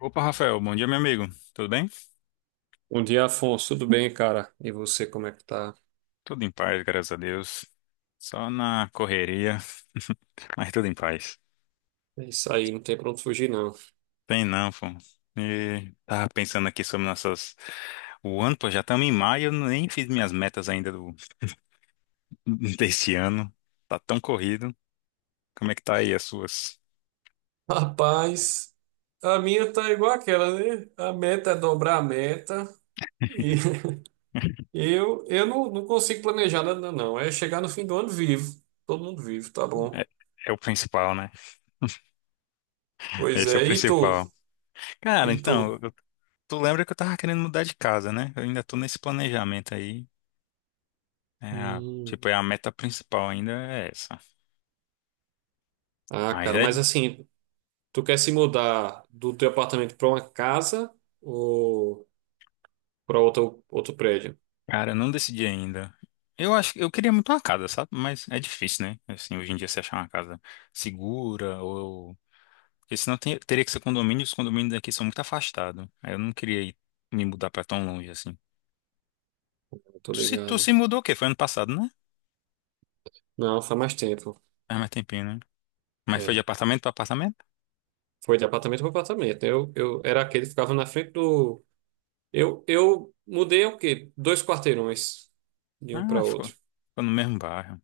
Opa, Rafael, bom dia, meu amigo. Tudo bem? Bom dia, Afonso. Tudo bem, cara? E você, como é que tá? Tudo em paz, graças a Deus. Só na correria, mas tudo em paz. É isso aí, não tem pra onde fugir, não. Tem não, pô. E tava pensando aqui sobre nossas. O ano, pô, já estamos em maio, eu nem fiz minhas metas ainda desse ano. Tá tão corrido. Como é que tá aí as suas? Rapaz, a minha tá igual aquela, né? A meta é dobrar a meta e eu não consigo planejar nada, não. É chegar no fim do ano vivo. Todo mundo vivo, tá bom. É, é o principal, né? Pois Esse é o é, e tu? principal. Cara, E então, tu? Tu lembra que eu tava querendo mudar de casa, né? Eu ainda tô nesse planejamento aí. É, Hum. tipo, é a meta principal ainda é essa. Ah, Mas cara, é. mas assim, tu quer se mudar do teu apartamento pra uma casa ou pra outro prédio? Cara, eu não decidi ainda. Eu acho que eu queria muito uma casa, sabe? Mas é difícil, né? Assim, hoje em dia você achar uma casa segura ou. Porque senão teria que ser condomínio, e os condomínios daqui são muito afastados. Aí eu não queria ir, me mudar pra tão longe assim. Tô Tu se, tu ligado. se mudou o quê? Foi ano passado, né? Não, faz mais tempo. Ah, mais tempinho, né? Mas foi de É. apartamento pra apartamento? Foi de apartamento para apartamento. Eu era aquele que ficava na frente do. Eu mudei o quê? Dois quarteirões de um Ah, para ficou, outro. ficou no mesmo bairro.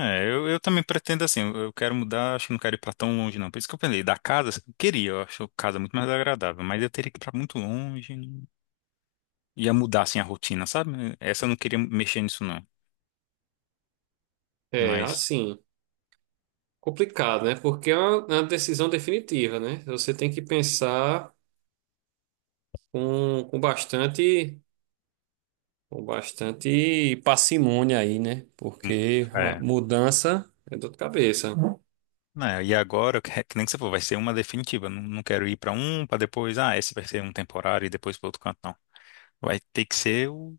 É, eu também pretendo assim, eu quero mudar, acho que não quero ir pra tão longe, não. Por isso que eu pensei, da casa, eu queria, eu acho casa muito mais agradável, mas eu teria que ir pra muito longe, né? Ia mudar assim a rotina, sabe? Essa eu não queria mexer nisso não, É, mas assim, complicado, né? Porque é uma decisão definitiva, né? Você tem que pensar com, com bastante, com bastante parcimônia aí, né? hum, Porque a é. mudança é dor de cabeça. Né, e agora, que nem que você falou, vai ser uma definitiva. Não, não quero ir pra um, pra depois, ah, esse vai ser um temporário e depois para outro canto, não. Vai ter que ser o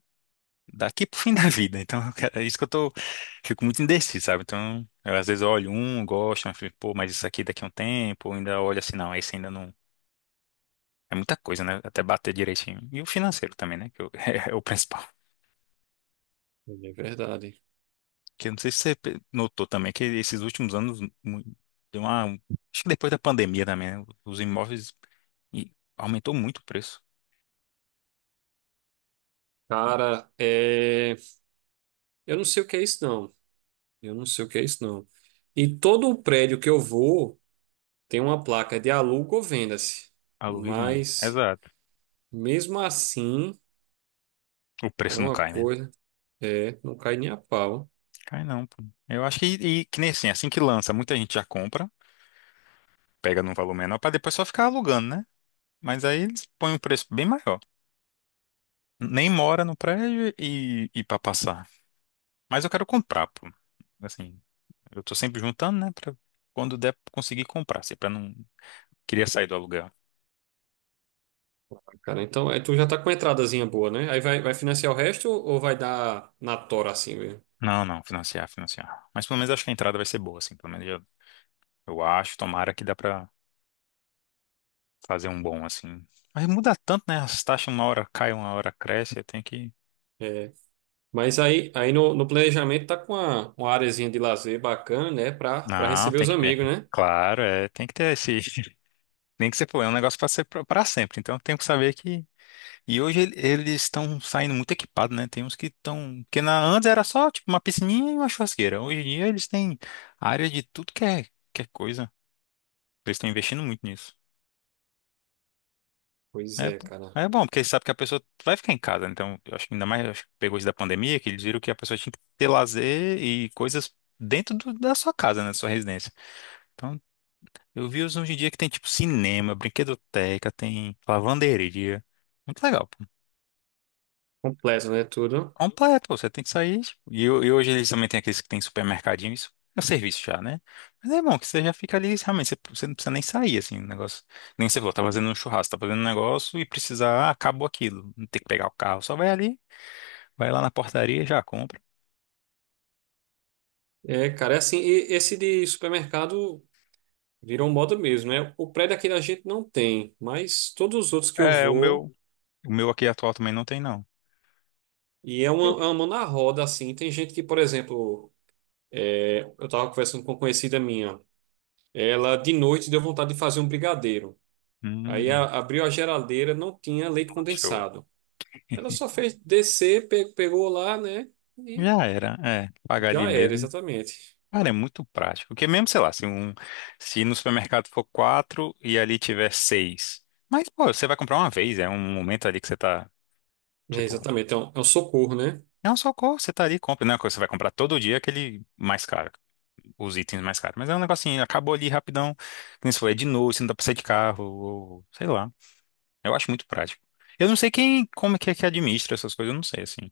daqui pro fim da vida. Então, é isso que eu tô, fico muito indeciso, sabe? Então, eu, às vezes eu olho um, gosto, mas fico, pô, mas isso aqui daqui a um tempo, eu ainda olho assim, não, esse ainda não. É muita coisa, né? Até bater direitinho. E o financeiro também, né? É o principal. É verdade. Que eu não sei se você notou também que esses últimos anos deu uma. Acho que depois da pandemia também, né? Os imóveis e aumentou muito o preço. Cara, eu não sei o que é isso, não. Eu não sei o que é isso, não. E todo o prédio que eu vou. Tem uma placa de aluga ou venda-se, Aluga e vende. mas Exato. mesmo assim O é preço não uma cai, né? coisa, não cai nem a pau, Cai não, pô. Eu acho que, e, que nem assim, assim que lança, muita gente já compra, pega num valor menor pra depois só ficar alugando, né? Mas aí eles põem um preço bem maior. Nem mora no prédio e para passar. Mas eu quero comprar, pô. Assim, eu tô sempre juntando, né? Pra quando der conseguir comprar, assim, pra não. Queria sair do aluguel. cara. Então, tu já tá com uma entradazinha boa, né? Aí vai financiar o resto ou vai dar na tora assim mesmo? Não, não, financiar, financiar. Mas pelo menos acho que a entrada vai ser boa, assim. Pelo menos eu acho, tomara que dá pra fazer um bom, assim. Mas muda tanto, né? As taxas uma hora caem, uma hora cresce, eu tenho que. É. Mas aí no planejamento tá com uma areazinha de lazer bacana, né? Pra Não, receber tem os que ter. amigos, né? Claro, é, tem que ter esse. Nem que você for, é um negócio pra ser pra sempre. Então tem que saber que. E hoje eles estão saindo muito equipados, né? Tem uns que estão. Porque na, antes era só tipo uma piscininha e uma churrasqueira. Hoje em dia eles têm área de tudo que é coisa. Eles estão investindo muito nisso. Pois É, é, cara. é bom, porque sabe que a pessoa vai ficar em casa, né? Então eu acho que ainda mais eu acho que pegou isso da pandemia, que eles viram que a pessoa tinha que ter lazer e coisas dentro do- da sua casa, né? Da sua residência. Então, eu vi os hoje em dia que tem tipo cinema, brinquedoteca, tem lavanderia. Muito legal, pô. Completo, né? Tudo. Completo, pô, você tem que sair. Tipo, E hoje eles também têm aqueles que tem supermercadinho, isso é um serviço já, né? Mas é bom que você já fica ali, realmente, você não precisa nem sair, assim, o negócio. Nem você falou, tá fazendo um churrasco, tá fazendo um negócio e precisar, ah, acabou aquilo. Não tem que pegar o carro, só vai ali. Vai lá na portaria e já compra. É, cara, é assim, e esse de supermercado. Virou moda mesmo, né? O prédio aqui da gente não tem, mas todos os outros que eu É, vou, o meu aqui atual também não tem, não. e é uma mão na roda, assim. Tem gente que, por exemplo, eu tava conversando com uma conhecida minha, ela de noite deu vontade de fazer um brigadeiro. Aí Hum, abriu a geladeira, não tinha leite show. condensado. Ela só fez descer, pegou lá, né? E Já era, é, pagar ali já era, mesmo. exatamente. Cara, é muito prático. Porque mesmo, sei lá, se, um, se no supermercado for quatro e ali tiver seis. Mas, pô, você vai comprar uma vez, é um momento ali que você tá, É, tipo, exatamente, então é um socorro, né? é um socorro, você tá ali, e compra. Não é uma coisa que você vai comprar todo dia aquele mais caro, os itens mais caros. Mas é um negocinho, acabou ali rapidão, que nem você falou, é de noite, você não dá pra sair de carro, ou, sei lá. Eu acho muito prático. Eu não sei quem, como que é que administra essas coisas, eu não sei, assim.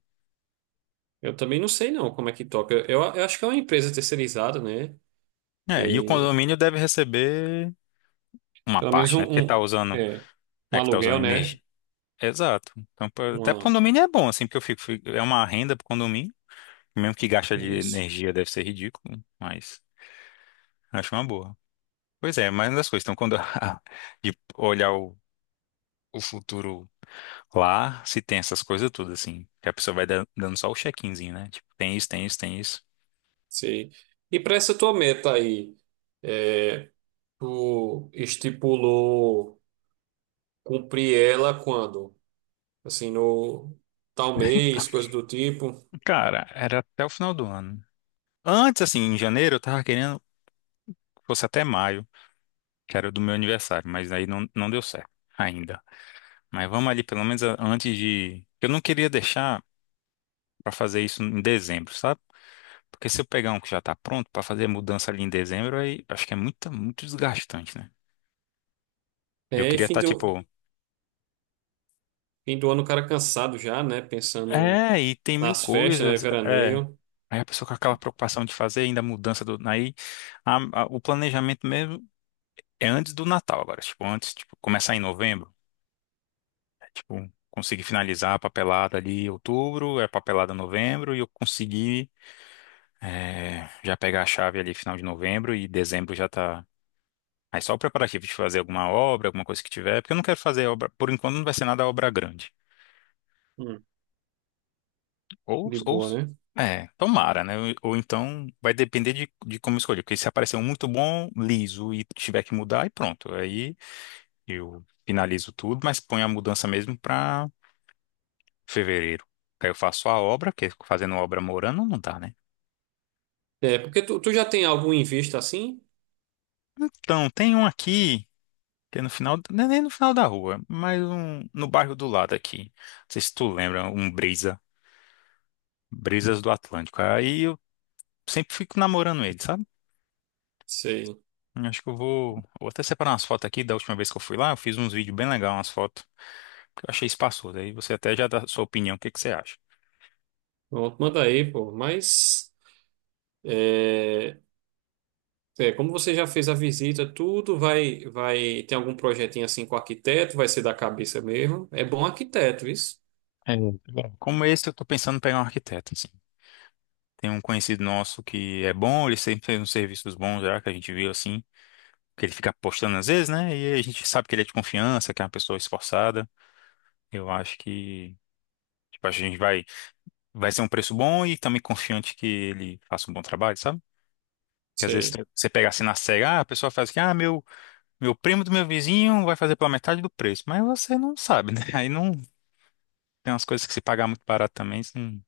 Eu também não sei não como é que toca. Eu acho que é uma empresa terceirizada, né? É, e o condomínio deve receber uma Pelo menos parte, né? Porque tá usando, é, um é que tá usando aluguel, né? energia. Exato. Então, até pro Uma, condomínio é bom, assim, porque eu é uma renda pro condomínio, mesmo que gasta de isso. energia deve ser ridículo, mas acho uma boa. Pois é, mas uma das coisas, então, quando de olhar o futuro lá, se tem essas coisas tudo assim, que a pessoa vai dando só o check-inzinho, né? Tipo, tem isso, tem isso, tem isso. Sei. E para essa tua meta aí, é, tu estipulou cumprir ela quando? Assim, no tal mês, coisa do tipo. Cara, era até o final do ano. Antes, assim, em janeiro, eu tava querendo que fosse até maio, que era do meu aniversário, mas aí não deu certo ainda. Mas vamos ali, pelo menos antes de. Eu não queria deixar pra fazer isso em dezembro, sabe? Porque se eu pegar um que já tá pronto pra fazer mudança ali em dezembro, aí acho que é muito, muito desgastante, né? Eu É, e queria fim estar, do, tipo. fim do ano o cara cansado já, né? Pensando É, e tem mil nas festas, né? coisas. É. Veraneio. Aí a pessoa com aquela preocupação de fazer ainda a mudança do. Aí o planejamento mesmo é antes do Natal agora. Tipo, antes, tipo, começar em novembro. É, tipo, consegui finalizar a papelada ali em outubro, é papelada em novembro, e eu consegui já pegar a chave ali final de novembro e dezembro já tá. Aí só o preparativo de fazer alguma obra, alguma coisa que tiver, porque eu não quero fazer obra, por enquanto não vai ser nada obra grande. Hum, Ou, de ou boa, né? é, tomara, né? Ou então vai depender de como escolher, porque se aparecer um muito bom, liso, e tiver que mudar, e pronto. Aí eu finalizo tudo, mas ponho a mudança mesmo pra fevereiro. Aí eu faço a obra, porque fazendo obra morando não dá, né? É, porque tu já tem algum em vista assim? Então, tem um aqui, que é no final, não é nem no final da rua, mas um, no bairro do lado aqui. Não sei se tu lembra, Brisas do Atlântico. Aí eu sempre fico namorando ele, sabe? Sei. Eu acho que eu vou até separar umas fotos aqui da última vez que eu fui lá, eu fiz uns vídeos bem legais, umas fotos. Eu achei espaçoso. Aí você até já dá a sua opinião, o que que você acha? Pronto, manda aí, pô. Mas. É, como você já fez a visita, tudo vai, tem algum projetinho assim com o arquiteto, vai ser da cabeça mesmo. É bom arquiteto, isso. É, bom, como esse, eu tô pensando em pegar um arquiteto, assim. Tem um conhecido nosso que é bom, ele sempre fez uns serviços bons já, que a gente viu, assim, que ele fica postando às vezes, né? E a gente sabe que ele é de confiança, que é uma pessoa esforçada. Eu acho que, tipo, a gente vai ser um preço bom e também confiante que ele faça um bom trabalho, sabe? Que às vezes Sei. Você pega assim na cega, ah, a pessoa faz que, ah, meu primo do meu vizinho vai fazer pela metade do preço. Mas você não sabe, né? Aí não tem umas coisas que se pagar muito barato também, isso não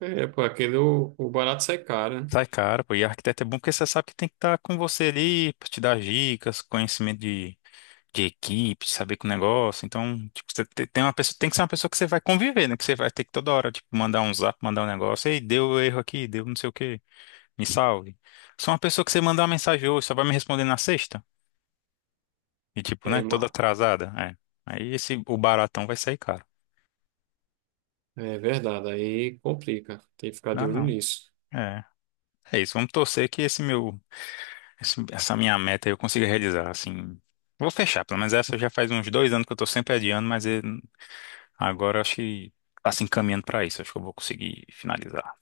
É, pô, aquele o barato sai caro, né? sai caro, pô. E arquiteto é bom porque você sabe que tem que estar com você ali pra te dar dicas, conhecimento de equipe, de saber com o negócio. Então, tipo, tem uma pessoa, tem que ser uma pessoa que você vai conviver, né? Que você vai ter que toda hora, tipo, mandar um zap, mandar um negócio, ei, deu erro aqui, deu não sei o quê, me salve. Só uma pessoa que você mandar uma mensagem hoje, só vai me responder na sexta. E tipo, né? É, Toda atrasada. É. Aí esse, o baratão vai sair caro. é verdade, aí complica. Tem que ficar Dá de olho não. nisso. É. É isso. Vamos torcer que essa minha meta eu consiga realizar, assim. Vou fechar, pelo menos essa já faz uns 2 anos que eu tô sempre adiando, mas agora eu acho que tá se encaminhando pra isso. Acho que eu vou conseguir finalizar.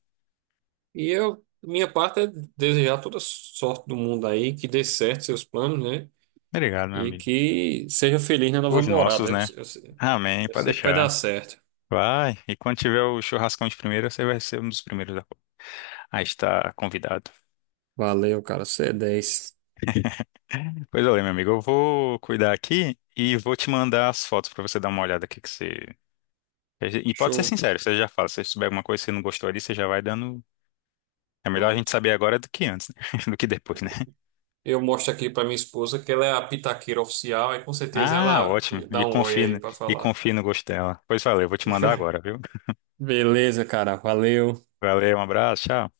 E eu, minha parte é desejar toda sorte do mundo aí, que dê certo seus planos, né? Obrigado, meu E amigo. que seja feliz na nova Os nossos, morada. Eu, né? eu Amém, eu pode sei que vai dar deixar. certo. Vai. E quando tiver o churrascão de primeira, você vai ser um dos primeiros a estar convidado. Valeu, cara. Você é 10. Pois olha, meu amigo, eu vou cuidar aqui e vou te mandar as fotos pra você dar uma olhada aqui que você. E pode ser Show. sincero, você já fala, se você souber alguma coisa que você não gostou ali, você já vai dando. É melhor a gente Pronto. saber agora do que antes, né? do que depois, né? Eu mostro aqui pra minha esposa que ela é a pitaqueira oficial, aí com certeza Ah, ela ótimo. E dá um oi confie, no- aí pra e falar. confie no gosto dela. Pois valeu, vou te mandar agora, viu? Beleza, cara, valeu. Valeu, um abraço, tchau.